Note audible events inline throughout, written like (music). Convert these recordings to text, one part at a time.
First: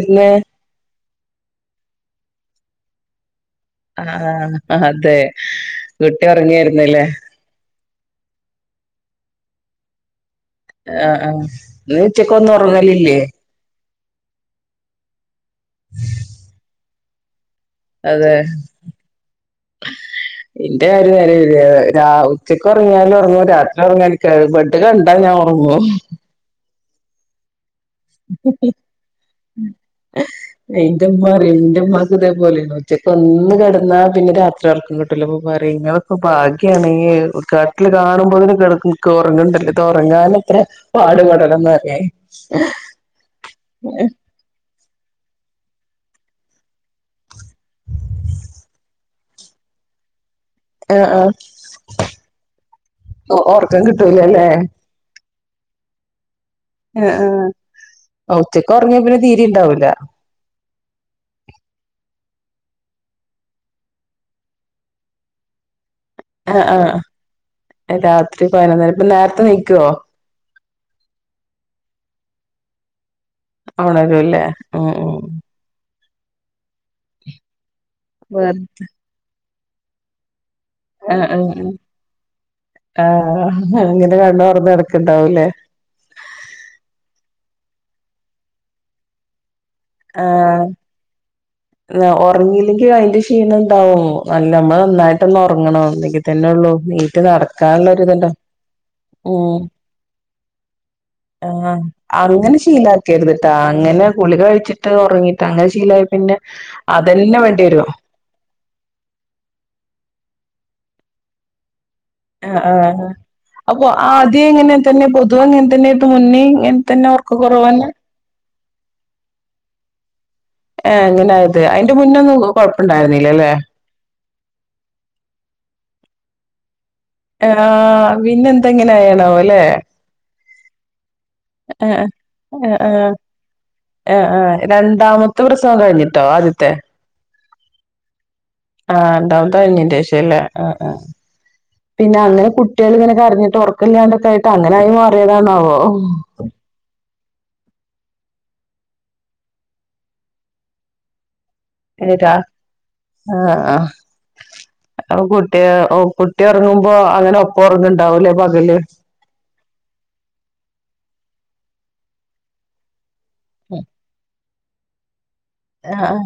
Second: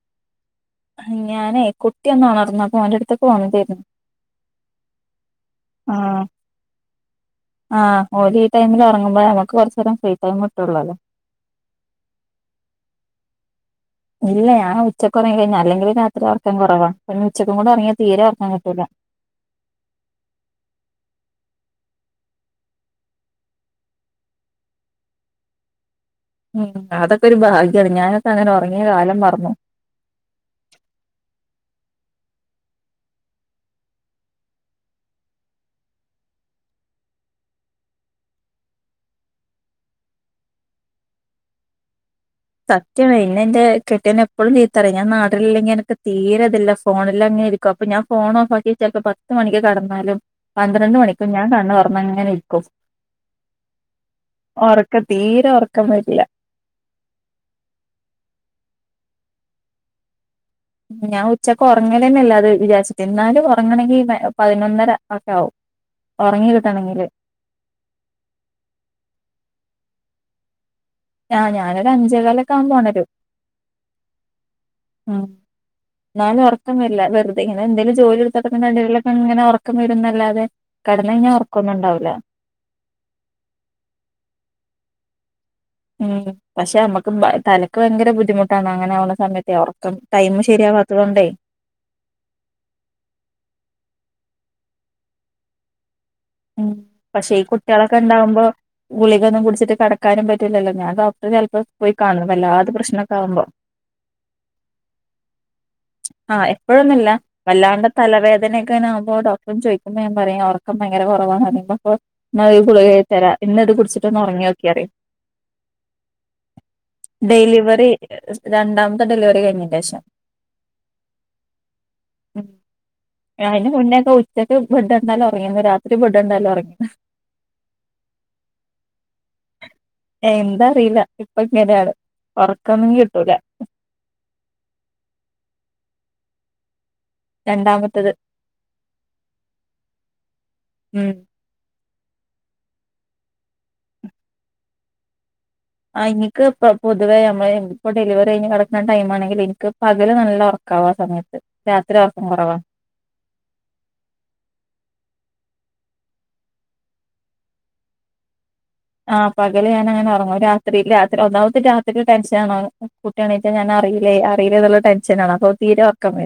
എന്ന് ഞാനേ കുട്ടിയൊന്ന് ഒണർന്നു അപ്പൊ ഓന്റ അട്ത്ത്ക്ക് പോന്നതെര്ന്നു. ആഹ് അതെ ആഹ് കുട്ടി ഒറങ്ങെർന്നുലെ. ആഹ് ഓലീ ഈ ടൈമില് ഒറങ്ങുമ്പുഴ നമക്ക് കൊറ്ചേരം ഫ്രീ ടൈമ് കിട്ടൊള്ളോലൊ. ആഹ് ആഹ് ഇങ്ങള് ഉച്ചക്ക് ഒന്നും ഒറങ്ങലില്ലെ. ഇല്ല ഞാ ഉച്ചക്കൊറങ്ങിഴിഞ്ഞ അല്ലെങ്കിലെ രാത്രി ഒറ്ക്കം കൊറവ അപഞി ഉച്ചക്കു കൂട ഒറങ്ങ്യ. അതേ. ഇന്റെ കാര്യം നേരെ വിബരീത രാ ഉച്ചക്ക് ഒറങ്ങിയാലും ഒറ്ങ്ങും രാത്രി ഒറങ്ങി (unintelligible) ഇത് കണ്ടാ ഞാൻ ഓറ്ങ്ങും. ഉം അതൊക്കൊരു ഭാഗ്യാണ് ഞാനൊക്ക അങ്ങനെ ഒറങ്ങിയ കാലം മാറന്നു. ഇന്റെ ഇമ്മ അറയ് ഇന്റെമ്മാക്ക് ഇതേപോലെയെർന്നു ഉച്ചക്ക് ഒന്ന് കടന്നാ പിന്നെ രാത്രി ഒർക്കം കിട്ടൂല ഇപ്പൊ പറിയ്. ഇപ ബാക്കിയാണ് ഈ കട്ട്ല് കാണുമ്പൊത്തിന് ഒറങ്ങ്ണണ്ടലൊ ഇത് ഒറങ്ങാനത്രെ. പാടുപെടന്നറയ്. സത്യാണെ ഇന്നെ ഇന്റേ കെട്ട്യോന് എ എപ്പഴും ചീത്തറിയ് ഞാ നാട്ടിലില്ലെങ്കി അനക്ക് തീരതില്ല ഫോണിലെന്നെ ഇരിക്കും അപ്പൊ ഞാൻ ഫോൺ ഓഫാക്ക്യ‌ ചെൽ പത്ത് മണിക്ക് കടന്നാലും. പന്ത്രണ്ട് ആഹ് മണിക്കും ആഹ് ഞാൻ കണ്ണ് തൊർന്നങ്ങനെ ഇര്ക്കും ഒറക്കം കിട്ടൂലല്ലേ ഒറ ഇപ്പ തീരെ ഒറക്കം വരില്ല. ആഹ് ആഹ് ഉച്ചക്ക് ഒറങ്ങ്യ പിന്നെ തീരെ ഇണ്ടാവൂല. ഞാൻ ഉച്ചക്ക് ഒറങ്ങലന്നെല്ല അത് വിചാരിച്ചിട്ട് എന്നാലും ഒറങ്ങണെങ്കി പതിനൊന്നര ഒക്കെ ആവും. ഉറങ്ങി ആഹ് കിട്ടണെങ്കില് ആഹ് രാത്രി പതിനൊന്നരം ഇപ്പ നേര്ത്തെ നീക്ക്വോ? ആഹ് ഞാനൊരു അഞ്ചേ കാലൊക്കാവുമ്പൊ ഒണരും. ഒണരുല്ലെ ഉം ഉം ഇന്നാലും ഒറ്ക്കം വരില്ല വെറുതെ ഇങ്ങനെന്തേലും ജോലി ഇട്ത്തക്കൊതന്നെ (unintelligible) ഇങ്ങനെ ഒറ്ക്കം വരും ന്നല്ലാതെ. ആഹ് ആഹ് ആഹ് ആഹ് അങ്ങനെ കണ്ണ് തൊറ്ന്ന് കടക്ക്ണ ഇണ്ടാവുല്ലേ. ഉം പക്ഷേ നമ്മുക്ക് തലയ്ക്ക് ഭയങ്കര ബുദ്ധിമുട്ടാണ് അങ്ങനെയാവുന്ന സമയത്ത്. (unintelligible) ഒറ്ക്കം ടൈമ് ശരിയാവത്തതോണ്ടെ. ഒറ്ങ്ങീല്ലെങ്കി അതിന്റെ ക്ഷീണം ഇണ്ടാവും നല്ല നമ്മള് നന്നായിട്ടൊന്ന് ഒറ്ങ്ങണം ഇന്നങ്കിലെ തന്നെ ഉള്ളു ഉം നീറ്റ് പക്ഷെ ഈ കുട്ടികളൊക്കെ നടക്കാള്ളൊരു ഇത്ണ്ടൊ ഉണ്ടാവുമ്പോ ഗുളികൊന്നും കുടിച്ചിട്ട് കടക്കാനും പറ്റില്ലല്ലൊ ഞാൻ ഡോക്ടറെ ചെൽപ്പൊ ആഹ് പോയി കാണും അങ്ങനെ വല്ലാതെ പ്രശ്നൊക്ക ആവുമ്പൊ. ശീലാക്കരുത്ട്ടാ അങ്ങനെ ഗുളിക കഴിച്ചിട്ട് ഒറ്ങ്ങീട്ട് അങ്ങനെ ശീലായ പിന്നെ അതെന്നെ വേണ്ട്യേരും. തലവേദനെ ക്കനാവുമ്പൊ ഡോക്ടറെ ചോദിക്കുമ്പൊ ഞാൻ പറയും ഒറ്ക്കം ഭയങ്കര കൊറവാണ് പറയുമ്പോപ്പം ആഹ് ആഹ് അപ്പൊ ആദ്യേ ഉറങ്ങിയോക്കി ഇങ്ങനെ പറയും തന്നെ പൊതുവെ ഇങ്ങൻ തന്നെ ഇപ്പം മുന്നേ ഇങ്ങ ഡെലിവറി രണ്ടാമ്ത്തെ ഡെലിവറി കഴിഞ്ഞീന്റേഷം ആഹ് അങ്ങനെ ആയത് അയിന്റെ മുന്നൊന്നും ഉം കൊഴപ്പ്ണ്ടാര്ന്നിലലെ അതിന് മുന്നേക്കെ വി ഉച്ചക്ക് ബെഡ് കണ്ടാലോ ഒറങ്ങി ഇന്ന് രാത്രി ബെഡ് കണ്ടാലോ ഒറങ്ങി. ആഹ് പിന്നെന്തയിങ്ങനെ ആയോണാവല്ലെ എന്താ അറീല, ഇപ്പോ ഇങ്ങനെയാണ് ഒറക്കൊന്നും കിട്ടൂല. ആഹ് ആഹ് രണ്ടാമത്തെ പ്രസവം കഴിഞ്ഞിട്ടോ ആദ്യത്തെ? രണ്ടാമത്തത്. ആഹ് രണ്ടാമത്തേ കഴിഞ്ഞേന്റെ ശേഷവല്ലേ? ആഹ് ആഹ് ഉം പിന്നെ അങ്ങനെ കുട്ട്യാളിങ്ങനെ കരഞ്ഞിട്ട് ഒറകെല്ലാണ്ടൊക്കെ ആയിട്ട് അങ്ങനായി മാറിയതാണാവോ. ആ ഇനിക്ക് ഇപ്പം പൊതുവേ നമ്മള് ഇപ്പോ ഡെലിവറി കഴിഞ്ഞ് കെടക്കുന്ന ടൈമാണെങ്കില് ഇനിക്ക് പകല് നല്ല ഒറക്കാവും ആ സമയത്ത് രാത്രി ഉറക്കം എന്നിട്ടാ കുറവാ ആഹ് ആഹ് അപ്പോ കുട്ടിയള് കുട്ടി ഒറങ്ങുമ്പോ അങ്ങനെ ഒപ്പം ഒറങ്ങ് ഇണ്ടാവുല്ലേ പകല്? ആഹ് പകല് ഞാനങ്ങനെ ഒറങ്ങും രാത്രിയില് രാത്രി ഒന്നാമത് രാത്രിയിക്ക് ടെൻഷനാണാണും കുട്ടി എണീറ്റാ ഞാൻ അറീലേ അറീലേ എന്നുള്ള ടെൻഷനാണ് അപ്പോ ആഹ്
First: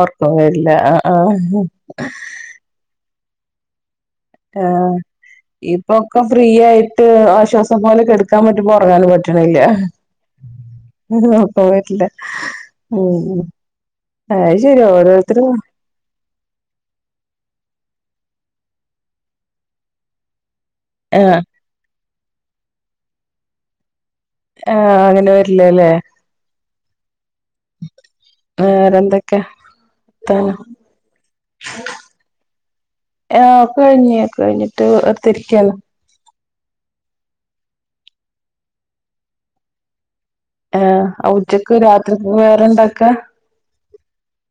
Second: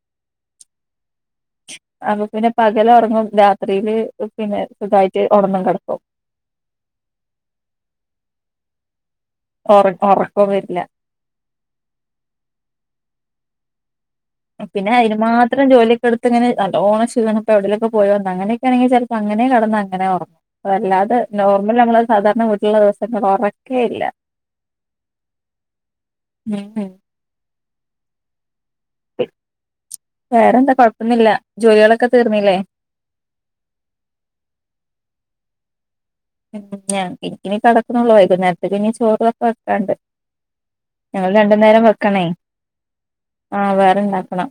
ഒറക്കം വരില്ല ആഹ് ആഹ്. അപ്പൊ പിന്നെ പകലൊറങ്ങും രാത്രിയില് പിന്നെ സുഖായിട്ട് ഒണർന്നും കെടക്കും. ഒക്കെ ഫ്രീ ആയിട്ട് ആശ്വാസം പോലെ കെടക്കാൻ പറ്റുംമ്പോ ഒറങ്ങാനും പറ്റ്ണില്ല്യ ഒറ ഒറക്കോം വരില്ല ഒറക്കം വരില്ല ഉം അഹ്ശരിയാ ഓരോരുത്തരും പണിയൊക്കെടുത്ത് ഇങ്ങനെ നല്ലോണം ക്ഷീണ ഇപ്പോ എവിടേലൊക്കെ പോയി വന്നാ അങ്ങനെക്കേണെങ്കി ചെലപ്പോ അങ്ങനെ കെടന്ന് അങ്ങനെ ഒറങ്ങും. അല്ലാതെ ആഹ് നോർമൽ നമ്മള് സാധാരണ വീട്ടില്ള്ള ദിവസക്കെ ഒറക്കേയില്ല. ആഹ് അങ്ങനെ വരിലല്ലേ? ഉം ഉം. വേറെന്തെക്കെ? വേറെന്താ കൊഴപ്പൊന്നില്ല ജോലികളൊക്കെ തീർന്നില്ലേ? ആഹ് ഒക്കെ കഴിഞ്ഞ് ഒക്കെ കഴിഞ്ഞിട്ട് വേർതെയിരിക്കാണ് ഉം എനിക്കിനി കെടക്കുണൊള്ളു വൈകുന്നേരത്തേക്ക് ഇനി ചോറൊക്കെ വെക്കാണ്ട്. ഏഹ് ഞങ്ങൾ രണ്ടു ഉച്ചക്ക് നേരം വെക്കണേ രാത്രികക്കും വേറേ ഇണ്ടാക്കാ? ആഹ് വേറെണ്ടാക്കണം.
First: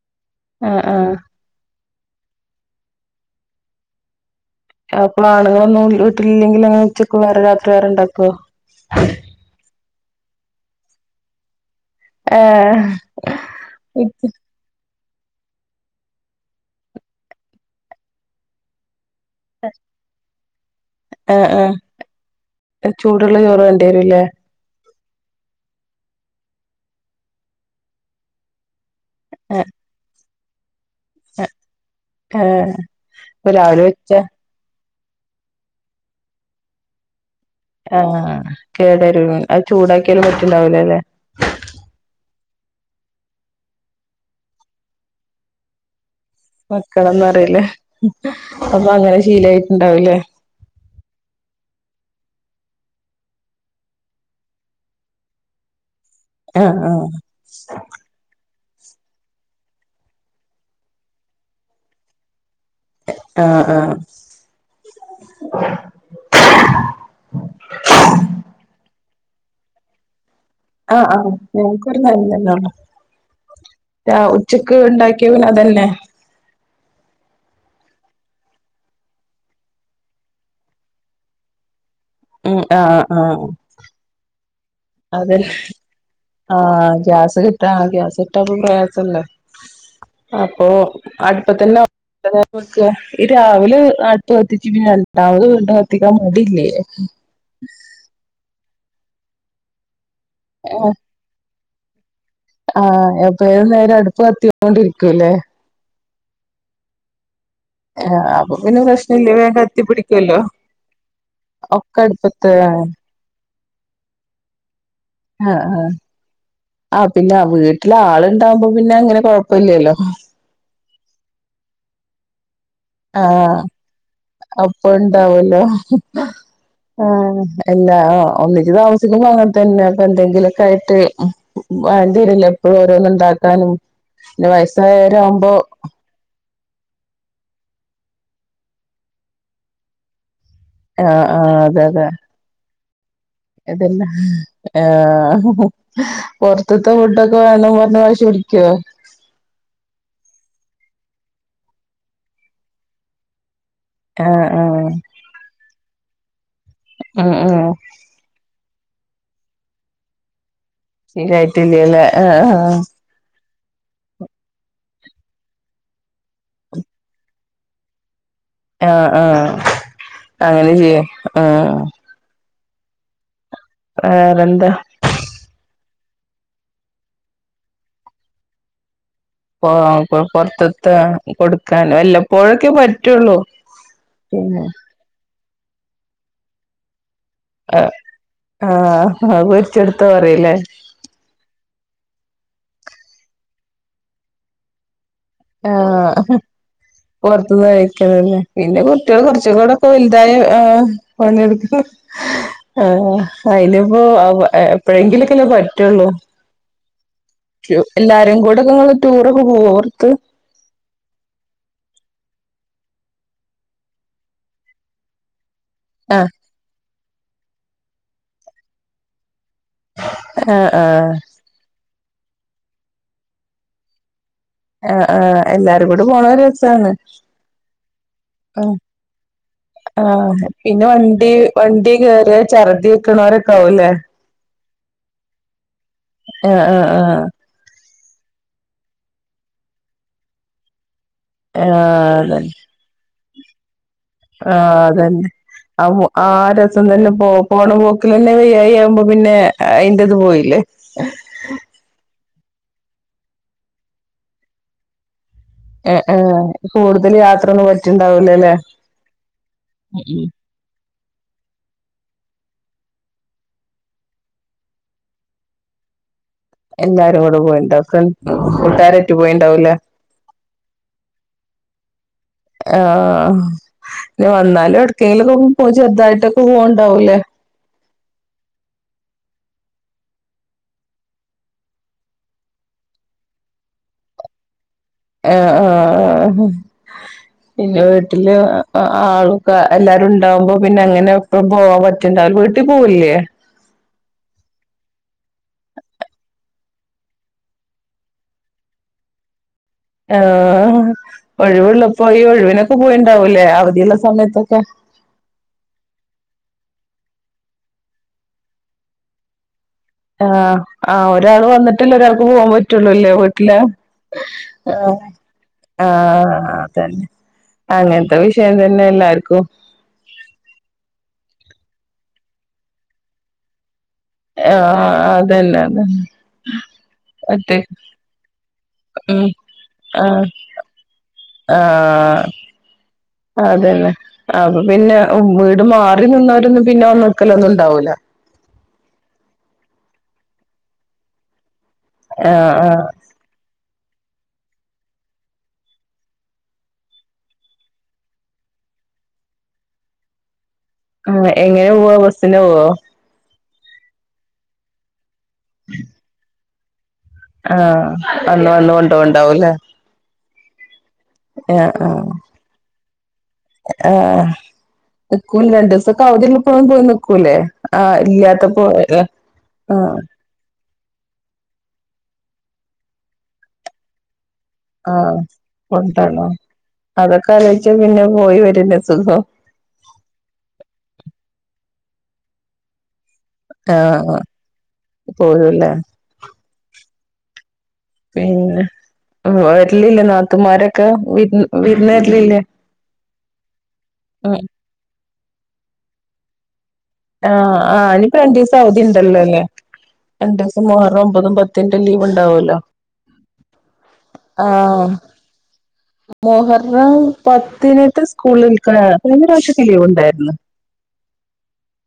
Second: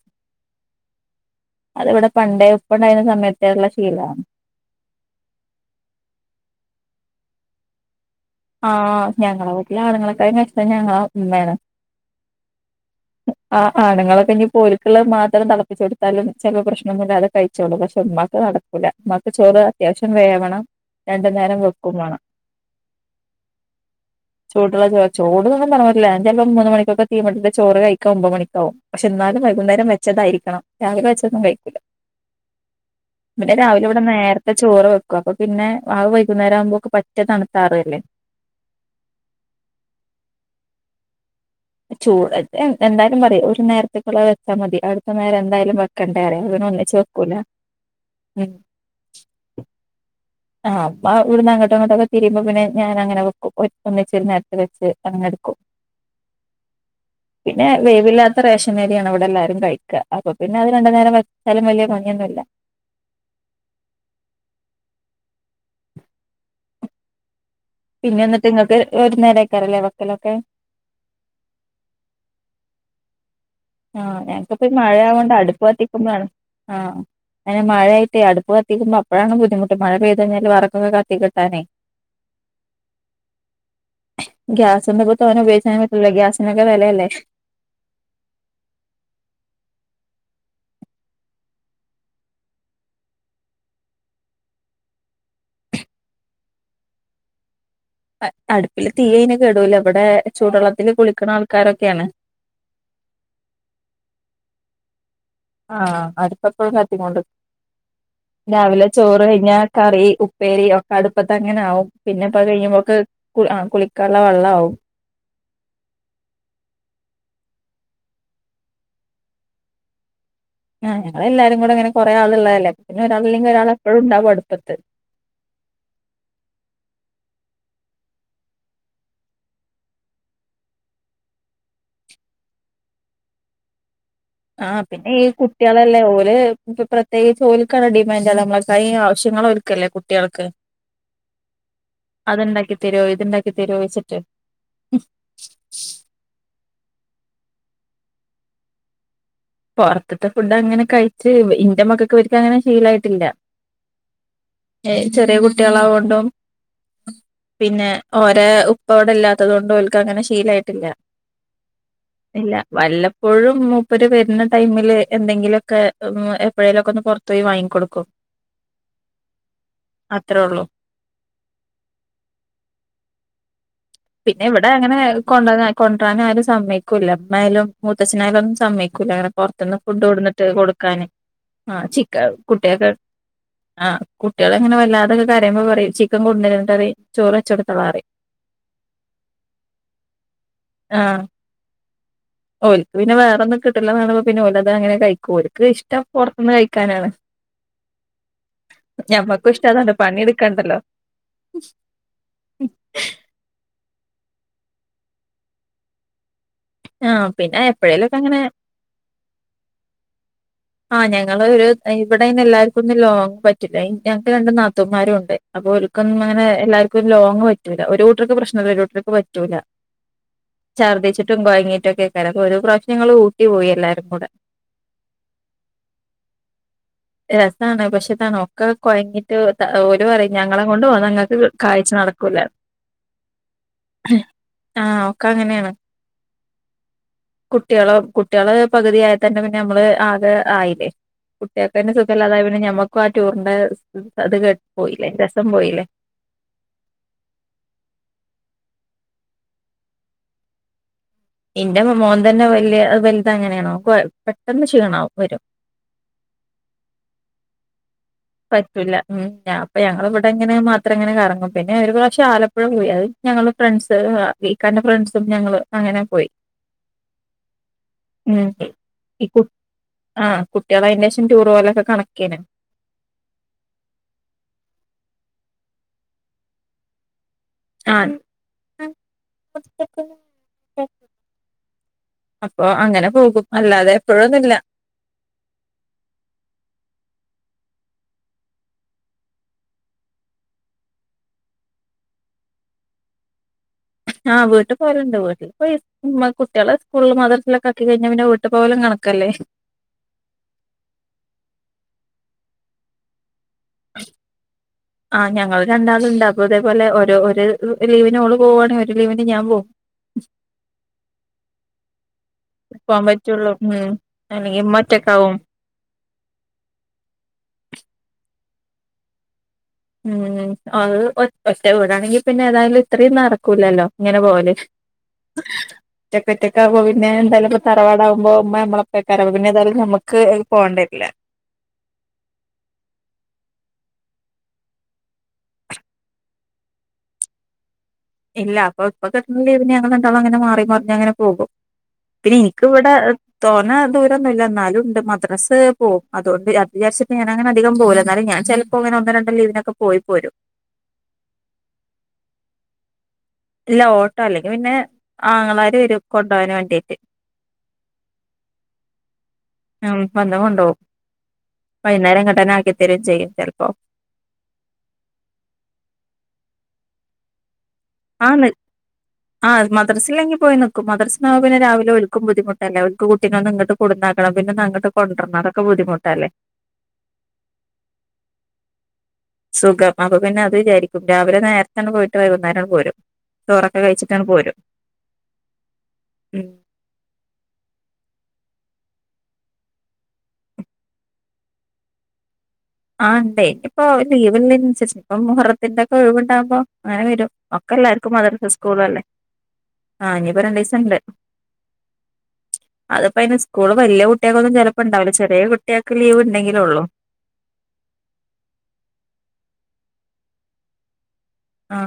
ആഹ് ആഹ് അത് ഇവടെ പണ്ടേ ഉപ്പ ഉണ്ടായിന്ന സമയത്തേയുള്ള ശീലാണ്. അപ്പളോ ആണുങ്ങളൊന്നും വീട്ടിലില്ലെങ്കിലോ അങ്ങനെ ഉച്ചക്കും വേറെ രാത്രി വേറെ ഇണ്ടാക്കോ? ആഹ് ഞങ്ങളെ വീട്ടിലെ ആണുങ്ങളെക്കായിം കശ്ട്ടം ഞങ്ങളെ ഇമ്മേണ് ഏഹ് ആഹ് ആണ്ങ്ങളൊക്കെ ഇഞ്ഞ്പ്പോൽ ക്ക്ളളത് മാത്രം തെളപ്പിച്ച് കൊടുത്താലും ചെലപ്പോ പ്രശ്നൊന്നുല്ലാതെ കഴിച്ചോളും പക്ഷെ ഇമ്മാക്ക് നട ക്കൂല, ഇമ്മാക്ക് ചോറ് അത്യാവിശ്യം വേവണം രണ്ടു നേരം വെക്കും വാണം. എഹ് ചൂടുള്ള ചോറ് വാണ്ടി വരുല്ലേ? ചൂടുള്ള ചോർ ചൂട്ന്നൊന്നും പറയാൻ പറ്റൂല്ല. ഞാൻ ചെലപ്പം മൂന്ന് മണിക്കൊക്കെ തീമെട്ടിട്ട് ചോറ് കഴിക്കാ ഒമ്പത് മണിക്കാവും. പക്ഷെ ഇന്നാലും ആഹ് വൈകുന്നേരം വെച്ചതായിരിക്കണം. രാവിലെ വെച്ചൊന്നും കഴിക്കൂല, ആഹ് ഇപ്പൊ ഇവടെ രാവിലെ ഇവിടെ വെച്ച നേര ത്തെ ചോറ് വെക്കും അപ്പം പിന്നെ വൈകുന്നേരാവുമ്പോക്ക് പറ്റെ തണുത്താറല്ലേ? ആഹ് കേടരും അത് ചൂടാക്കിയാലും പറ്റ്ണ്ടാവൂലല്ലെ? ചൂട് എന്തായാലും പറയും ഒരു നേരത്തേക്കുള്ള വെച്ചാ മതി അടുത്ത നേരം എന്തായാലും വെക്കണ്ടേറിയും വെക്കളംന്നറിയില്ലേ? ഉം അപ്പൊ അങ്ങനെ ശീലായിട്ടുണ്ടാവൂലേ? ആഹ് അപ്പോ ഇവിടുന്ന് അങ്ങട്ടോ ഇങ്ങട്ടോക്കെ തിരിയുമ്പം പിന്നെ ഞാനങ്ങനെ വെക്കും ഒന്നിച്ച് ഒരു നേരത്തെ വെച്ച് അങ്ങനെ എടു ആഹ് ആഹ്, പിന്നെ വേവില്ലാത്ത റേഷനരിയാണ് വിടെ എല്ലാരും കഴിക്ക. അപ്പൊ പിന്നത് രണ്ടു നേരം വച്ചാലും വല്യ പണിയൊന്നല്ല. ആഹ് ആഹ്. പിന്നെ ന്നിട്ട് ങ്ങക്ക് ഒരു നേര യ്ക്കാറല്ലേ വെക്കലൊക്കെ? ആഹ് ആഹ് ഞങ്ങക്കൊര് നേരം തന്നാണ്. ആഹ് ഞങ്ങക്കിപ്പ ഈ ഉണ്ടാക്കിയ മഴയാവോണ്ട് പിന്നെ അടുപ്പ് അതന്നെ കത്തിക്കുമ്പാണ്. ആഹ് ങ്ങന മഴായിട്ടേ അടുപ്പ് കത്തിക്കുമ്പ അപ്പഴാണ് ബുദ്ധിമുട്ട് മഴ പെയ്ത് കഴ്ഞ്ഞാൽ വെറകൊക്കെ കത്തി കിട്ടാനേ ഉം ആഹ് ആഹ് ഗ്യാസ്മ്മപ്പോ തോന അതന്നെ ഉപയോഗിക്കാൻ പറ്റൂല ഗ്യാസിനൊക്കെ വെലയല്ലേ. ട്ടാ ഗ്യാസ് കിട്ടാൻപ്പ പ്രയാസല്ലേ അപ്പൊ അടുപ്പത്തെന്ന (unintelligible) ഈ രാവിലെ അടുപ്പ്‌ കത്തിച്ച് പിന്നെ രണ്ടാമത് വീണ്ടും കത്തിക്കാൻ മടില്ലേ? അ അടുപ്പില് തീ അയ്ന് കെടൂല ബടെ ചൂടള്ളത്തിൽ കുളിക്കണ ആൾക്കാരൊക്കെയാണ്. ആഹ് അപ്പേത് നേരോ അടുപ്പ് കത്തിക്കൊണ്ടിരിക്കുല്ലേ? ആഹ് അടുപ്പെപ്പഴും കത്തി കൊണ്ട് ആഹ് അപ്പൊ പിന്നെ രാവിലെ ചോറ് പ്രശ്നല്ല വേഗം കഴിഞ്ഞാ കത്തി കറി, പിടിക്കുവല്ലോ ഉപ്പേരി ഒക്കെ അടുപ്പത്തങ്ങനെ ആവും. ഒക്കെ പിന്നെപ്പ അത് അടുപ്പത്ത് കഴിയുമ്പോക്ക്‌ ആഹ് കു അ കുളിക്കാൻള്ള വെള്ളാവും. ആഹ് ആഹ് ആഹ് പിന്നെ വീട്ടിലാള്ണ്ടാവുമ്പോ പിന്നെ അങ്ങനെ കൊഴപ്പല്ല്യല്ലോ. ആഹ് ഞങ്ങളെല്ലാരും കൂടെ ഇങ്ങനെ കൊറെ ആള് ളളതല്ലേ ആഹ് അപ്പൊണ്ടാവല്ലോ ആഹ് എല്ലാ ഒന്നിച്ച് താമസിക്കുമ്പോ അങ്ങൻ തന്നാ അപ്പന്തെങ്കിലൊക്കായിട്ട് വേണ്ടീരില്ലെ എപ്പളും ഓരോന്നു ണ്ടാക്കാനും പിന്നെ വയസ്സായവരാവുമ്പോ അല്ലേ ഓല് ഇപ്പ പ്രത്യേകിച്ച് ഓല്ക്കാണ് ഡിമാൻഡ് നമ്മളെ കായി ആവശ്യങ്ങളോൽക്കല്ലേ കുട്ടികൾക്ക്. ആഹ് ആഹ് അതെ അതെ. അത്ണ്ടാക്കി തെരോ ഇത്ണ്ടാക് ഇതെല്ലാം ആഹഹ പൊർത്ത്ത്തെ ഫുഡൊക്കെ വേണം പർഞ് വാശി പിടിക്കോ? പൊറത്തത്തെ ഫുഡ്ഡങ്ങനെ കഴിച്ച് ഇന്റെ മക്കക്ക് വരിക്ക ങ്ങനെ ശീലായിട്ടില്ല. ആഹ് ആഹ്. ഏഹ് ചെറിയ കുട്ട്യളാവൊണ്ടും ആഹ് ആഹ് പിന്നെ ഓരെ ഉപ്പ വ്ടെല്ലാത്തത് കൊണ്ടോൽക്കങ്ങനെ ശീലായിട്ടില്ല. ശീലായിട്ടില്ലലേ അ ആഹ് പ്പോഴും മൂപ്പര് വരുന്ന ടൈമില് എന്തെങ്കിലു ഒക്കെ ഉ എപ്പഴേലു ഒക്കൊന്ന് പൊർത്തോയി വാങ്ങിക്കൊടുക്കും. ആഹ് ആഹ് അത്രേ ഉള്ളൂ അങ്ങനെ ചെയ്യ ആഹ് പിന്നെ വേറെന്താ ഇവിടെ അങ്ങനെ കൊണ്ടന്ന കൊണ്ടരാൻ ആരും സമ്മയ്ക്കൂല്ല മ്മായാലും മൂത്തച്ഛനായാലും ഒന്നും സമ്മയ്ക്കൂല്ല (unintelligible) പൊ പൊർത്തുന്ന് ഫുഡ് കൊടുന്നിട്ട് പൊറത്തത്തെ കൊടുക്കാന്. ആഹ് കൊടുക്കാൻ ചിക്കൻ വല്ലപ്പോഴൊക്കെ കുട്ട്യേക്ക് പറ്റുള്ളൂ ആഹ് പിന്നെ കുട്ട്യളങ്ങനെ വല്ലാതൊക്കെ കരയുമ്പോ പറയും ചിക്കൻ കൊണ്ടു (unintelligible) ചോറ് ആ വച്ചെടുത്തളാറി ആഹ് അഅ് പൊരിച്ചൊടു ത്തൊ പറയുല്ലേ ആഹ് ഓൽക്ക് പിന്നെ വേറൊന്നും കിട്ടില്ലാന്ന് കാണുമ്പോ പിന്നോലത അങ്ങനെ കയ് ആഹ് അഹ് പൊർത്ത്ന്ന് കഴിക്കണല്ലെ പിന്നെ കുട്ട്യൾ കൊർ ച്ചു ഞമ്മക്കും ഇഷ്ടം കോടക്കെ അതാണ് വൽതായ പണിട്ക്കണ്ടല്ലോ ആഹ് പണിയെടുക്കു. ആഹ് അയ്നിപ്പോ അവ എപ്പഴെങ്കിലൊക്കല്ലെ പറ്റുള്ളൂ. ആഹ് പിന്നെ റ്റ്യു എപ്പഴേലൊക്കെ എല്ലാരും അങ്ങനെ കൂടെക്കെ ങ്ങള് ടൂറൊക്കെ പോകോ പൊർത്ത്? ആഹ് ഞങ്ങള് ഒരു ഇവിടെയ്ന് എല്ലാർക്കും ഒന്നും ലോങ് പറ്റില്ല ഞങ്ങക്ക് രണ്ട് നാത്തൂന്മാരും ഉണ്ട്, അപ്പൊ ഓൽക്കൊന്നും ആഹ് അങ്ങനെ എല്ലാർക്കും ഒരു ലോങ്ങ് പറ്റൂല ഒരു കൂട്ടർക്ക് പ്രശ്നില്ല ഒരു കൂട്ടർക്ക് പറ്റൂല ആഹ് ആഹ് ഛർദ്ദിച്ചിട്ടും കൊഴങ്ങീട്ടൊക്കെക്കാര ഒരു പ്രാവിശ്യം ഞങ്ങള് ഊട്ടി പോയി എല്ലാരും കൂടെ ആഹ് ആഹ് എല്ലാരും കൂടി പോണൊരു രസാണ് രസാണ് പക്ഷെ ഇതാണ് ഒക്കെ ആഹ് കൊഴഞ്ഞിട്ട് ഓര് പറയും ആഹ് ഞങ്ങളെ പിന്നെ കൊണ്ട് പോന്ന വണ്ടി ഇങ്ങക്ക് കാഴ്ച വണ്ടി കേറിയ നടക്കൂല ഛർദി വെക്കണോരൊക്കെ ആവൂല്ലേ ആഹ് ഒക്കെ അങ്ങനേണ് ആഹ് ആഹ് ആഹ് കുട്ടികളൊ കുട്ടികള് പകുതി ആയ തന്നെ പിന്നെ നമ്മള് ആകെ ആയില്ലെ കുട്ടിയേക്കെന്നെ സുഖല്ലാതായ അതന്നെ പിന്നെ ഞമ്മക്കും ആ ടൂറിന്റെ അത് കേ പോയില്ലെ അതന്നെ രസം ആ പോയില്ലെ ആഹ് ആ രസം തന്നെ പോ പോണ പോക്കിലന്നെ വൈയായിക ആവുമ്പ പിന്നെ അയിന്റിത് പോയില്ലെ (inaudible) ഇന്റെ മോൻ തന്നെ വല്യ വലുതങ്ങനെയാണ് ഓൻ പെട്ടെന്ന് ക്ഷീണാവും വരും ഏഹ് ഏഹ് കൂടുതൽ യാത്രൊന്നും പ റ്റുണ്ടാവൂലല്ലെ പറ്റൂല്ല ഉം ഞാപ്പ ഞങ്ങളിവിടങ്ങനെ അത്രങ്ങനെ കറങ്ങും പിന്നെ ഒരു പ്രാവിശെ ആലപ്പുഴ പോയി അത് ഞങ്ങള് ഫ്രണ്ട്സ് ഇക്കാന്റെ ഫ്രണ്ട്സും ഞങ്ങള് അങ്ങനെ പോയി എല്ലാരും കൂടെ പോയിണ്ടാക്കും ഉം കൂട്ടാരാറ്റ് ഈ കു പോയിണ്ടാവൂല്ലെ ആഹ് കുട്ടികളായേന്റേഷം ടൂർ പോലൊക്കെ കണക്കേയ്നു ആഹ് ആഹ് ആഹ് എന്നാലും എട്ക്കെങ്കിലൊന്ന് പോയി ചെറുതായിട്ടൊക്കെ പോവണ്ടാവൂല്ലേ ആഹ് അപ്പൊ അങ്ങനെ പോകും അല്ലാതെ എപ്പോഴൊന്നുല്ല ആഹ് ആഹ് ആഹ് ഉം പിന്നെ വീട്ടില് ആളുക്കെ എല്ലാരും ഉണ്ടാവുമ്പൊ പിന്നെ അങ്ങനെ എപ്പളും പോവാൻ പറ്റ റ്റുണ്ടാലു വീട്ടി പോവൂല്ലെ ആഹ് വീട്ടി പോവലിണ്ട് വീട്ട്ല് ഇപ്പൊ കുട്ടികളെ സ്കൂളിലും മദ്രസലിലൊക്കെ ആക്കി കഴിഞ്ഞ പിന്നെ വീട്ട് പോവലും കണക്കല്ലേ ആഹ് ഒഴിവുള്ളപ്പോ ഈ ഒഴുവിനൊക്കെ പോയിണ്ടാവൂല്ലേ അവധിയുള്ള സമയത്തൊക്കെ ആഹ് ഞങ്ങൾ രണ്ടാള്ണ്ട് അപ്പൊ ഇതേ പോലെ ഓരോ ഒരു ലീവിനോള് പോവാണെങ്കി ഒരു ലീവിന് ഞാൻ പോവും ആഹ് ആഹ് ഒരാൾ വന്നിട്ടില്ലെ ഒരാൾക്ക് പോവാൻ പോവാൻ പറ്റുള്ളുല്ലേ പറ്റുള്ളൂ വീട്ടില് ഉം അല്ലെങ്കി ഇമ്മ ആഹ് ഒറ്റക്കാവും ആഹ് അതന്നെ അങ്ങനത്തെ വിഷയം തന്നെ എല്ലാർക്കും ഉം അത് ഒ ഒറ്റ വീടാണെങ്കി പിന്നെ ഏതായാലും ഇത്രേം നടക്കൂല്ലല്ലോ ഇങ്ങനെ പോവല് ആഹ് അതന്നെ അതെ ഒറ്റക്കൊറ്റക്കാവുമ്പ പിന്നെ എന്തായാലു തറവാടാകുമ്പൊ ഇമ്മ നമ്മളെ ഉം പ്പേക്കാരം പിന്നെ ഏതായാലും നമുക്ക് ആഹ് പോണ്ടവരില്ല ആഹ് അതന്നെ അപ്പൊ പിന്നെ വീട് മാറി നിന്നോരൊന്നും പിന്നെ വന്ന് നിക്കലൊന്നും ഒണ്ടാവൂല്ല ഇല്ല അപ്പൊ ഇപ്പ കിട്ടണ ലീവിന് ഞങ്ങള് രണ്ടാളും അങ്ങനെ മാറിമറിഞങ്ങനെ പോകും പിന്നെ ആഹ് ആഹ് എനിക്കിവിടെ തോന്ന ദൂരൊന്നുല്ല എന്നാലും ഉണ്ട് മദ്രസ് പോവും അതോണ്ട് അത് വിചാരിച്ചിട്ട് ഞാനങ്ങനെ അധികം പോല്ല കാരണം ഞാൻ ചെല പ്പൊ ഒന്ന് രണ്ട് ലീവിനൊക്കെ പോയി പോരും ആഹ് എങ്ങനെ പോവ ബസ്സിന് പോവോ ഇല്ല ഓട്ടോ അല്ലെങ്കി പിന്നെ ആങ്ങളാര് വരും കൊണ്ടോവാൻ വേണ്ടീട്ട് ആഹ് വന്ന് വന്ന് കൊണ്ടോണ്ടാവുല്ലേ ഉം വന്ന് കൊണ്ടോവും ആഹ് വൈന്നേരം ഇങ്ങട്ടന്നാക്കി തരേം ചെയ്യും ചെലപ്പോ ആഹ് നിക്കൂലെ രണ്ടൂസൊക്കെ അവധിള്ളപ്പ പോയി നിക്കൂലെ ആഹ് ഇല്ലാത്തപ്പോവു ആഹ് ല്ലെങ്കി പോയിനി ക്കും മദർസ്ന്ന് പിന്ന രാവിലെ ഒൽക്കും ബുദ്ധിമുട്ടല്ലേ ഓൽക് കൂട്ടിങ്ങാട്ട് ങ്ങട്ട് കൊടുന്ന കണം പിന്നെന്ന് അങ്ങട്ട് ആഹ് കൊണ്ട്രണം അതൊക്കെ കൊണ്ടാണോ ബുദ്ധിമുട്ടല്ലേ അതൊക്കെ അലോച്ച പിന്നെ പോയി വരന്നെ സുഖം സുഖം അപ്പൊ പിന്നെ അത് വിചാരിക്കും രാവിലെ നേരത്തെന്ന പോയിട്ട് വൈകുന്നേരംണ് പോരും ചോറൊക്കെ ആഹ് കഴിച്ചിട്ടാണ് പോരും പോരൂല്ലേ പിന്നെ വരലില്ല നാത്തൂ മാരൊക്കെ വി വിരുന്നരലില്ലേ ആ ണ്ട് ഇപ്പോ ലീവില്ലേനൻസര്ച് ഇപ്പ മുഹുറത്തിന്റെ ഒക്കെ ഒഴിവുണ്ടാവകുമ്പോ ആഹ് ആ ഇനിപ്പ രണ്ടുസം അവധി ഉണ്ടല്ലോ അല്ലേ ആഹ് ഇനിയിപ്പോ രണ്ടീസം മുഹറം ഒമ്പതും പത്തിന്റെ ലീവ് ഉണ്ടാവല്ലോ അത്പ്പോ അതിന് സ്കൂള് വലിയ കുട്ട്യക്കൊന്നും ആഹ് ചെലപ്പോുണ്ടാവില്ല ചെറിയ കുട്ട്യക്ക് ലീവ് ഉണ്ടെങ്കിലെ ള്ളു പത്തിലേക്ക് സ്കൂളിൽക്കാ കഴിഞ്ഞപ്രാവശ്യത്തി ലീവ് ഉണ്ടായിരുന്നു ആഹ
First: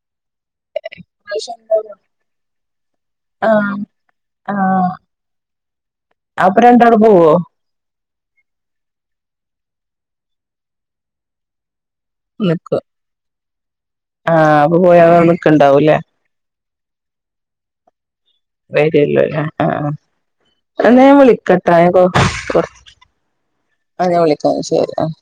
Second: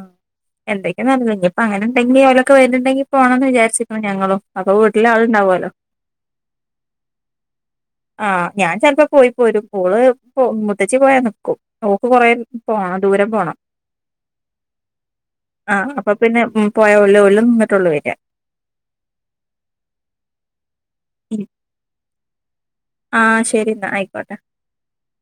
എന്തൊക്കെ നല്ല ഞ്ഞിപ്പം ഇപ്പൊ അങ്ങനെ ണ്ടെങ്കിൽ ഓലൊക്കെ വെര്ണ്ടെങ്കിൽ പോണം ന്ന് ആഹ് വിചാരിച്ചികണ് ഞങ്ങളും അപ്പൊ വീട്ടിൽ ആൾ ണ്ടാവുല്ലോ അപ്പം രണ്ടാളും പോവോ ആഹ ഞാൻ ചെലപ്പോ പോയി പോരും ഓൾ പോവും മുതച്ചി പോയ നികും ഓക് കൊറേ നിക്കും പോണം ദൂര പോണം ആഹ് അപ്പ പോയാ ആ നിക്കുണ്ടാവൂല്ലേ അപ്പൊ പിന്നെ പോയാ ഓല് ഓല് നിന്നിട്ടുള്ളൂ വെര വരല്ലോല്ല ആ എന്ന ഞാൻ വിളിക്കട്ടെ ഞാൻ കൊർ ആഹ് ശരി എന്നാ ആഹ ഞാൻ ആയിക്കോട്ടെ വിളിക്ക ശരി ആ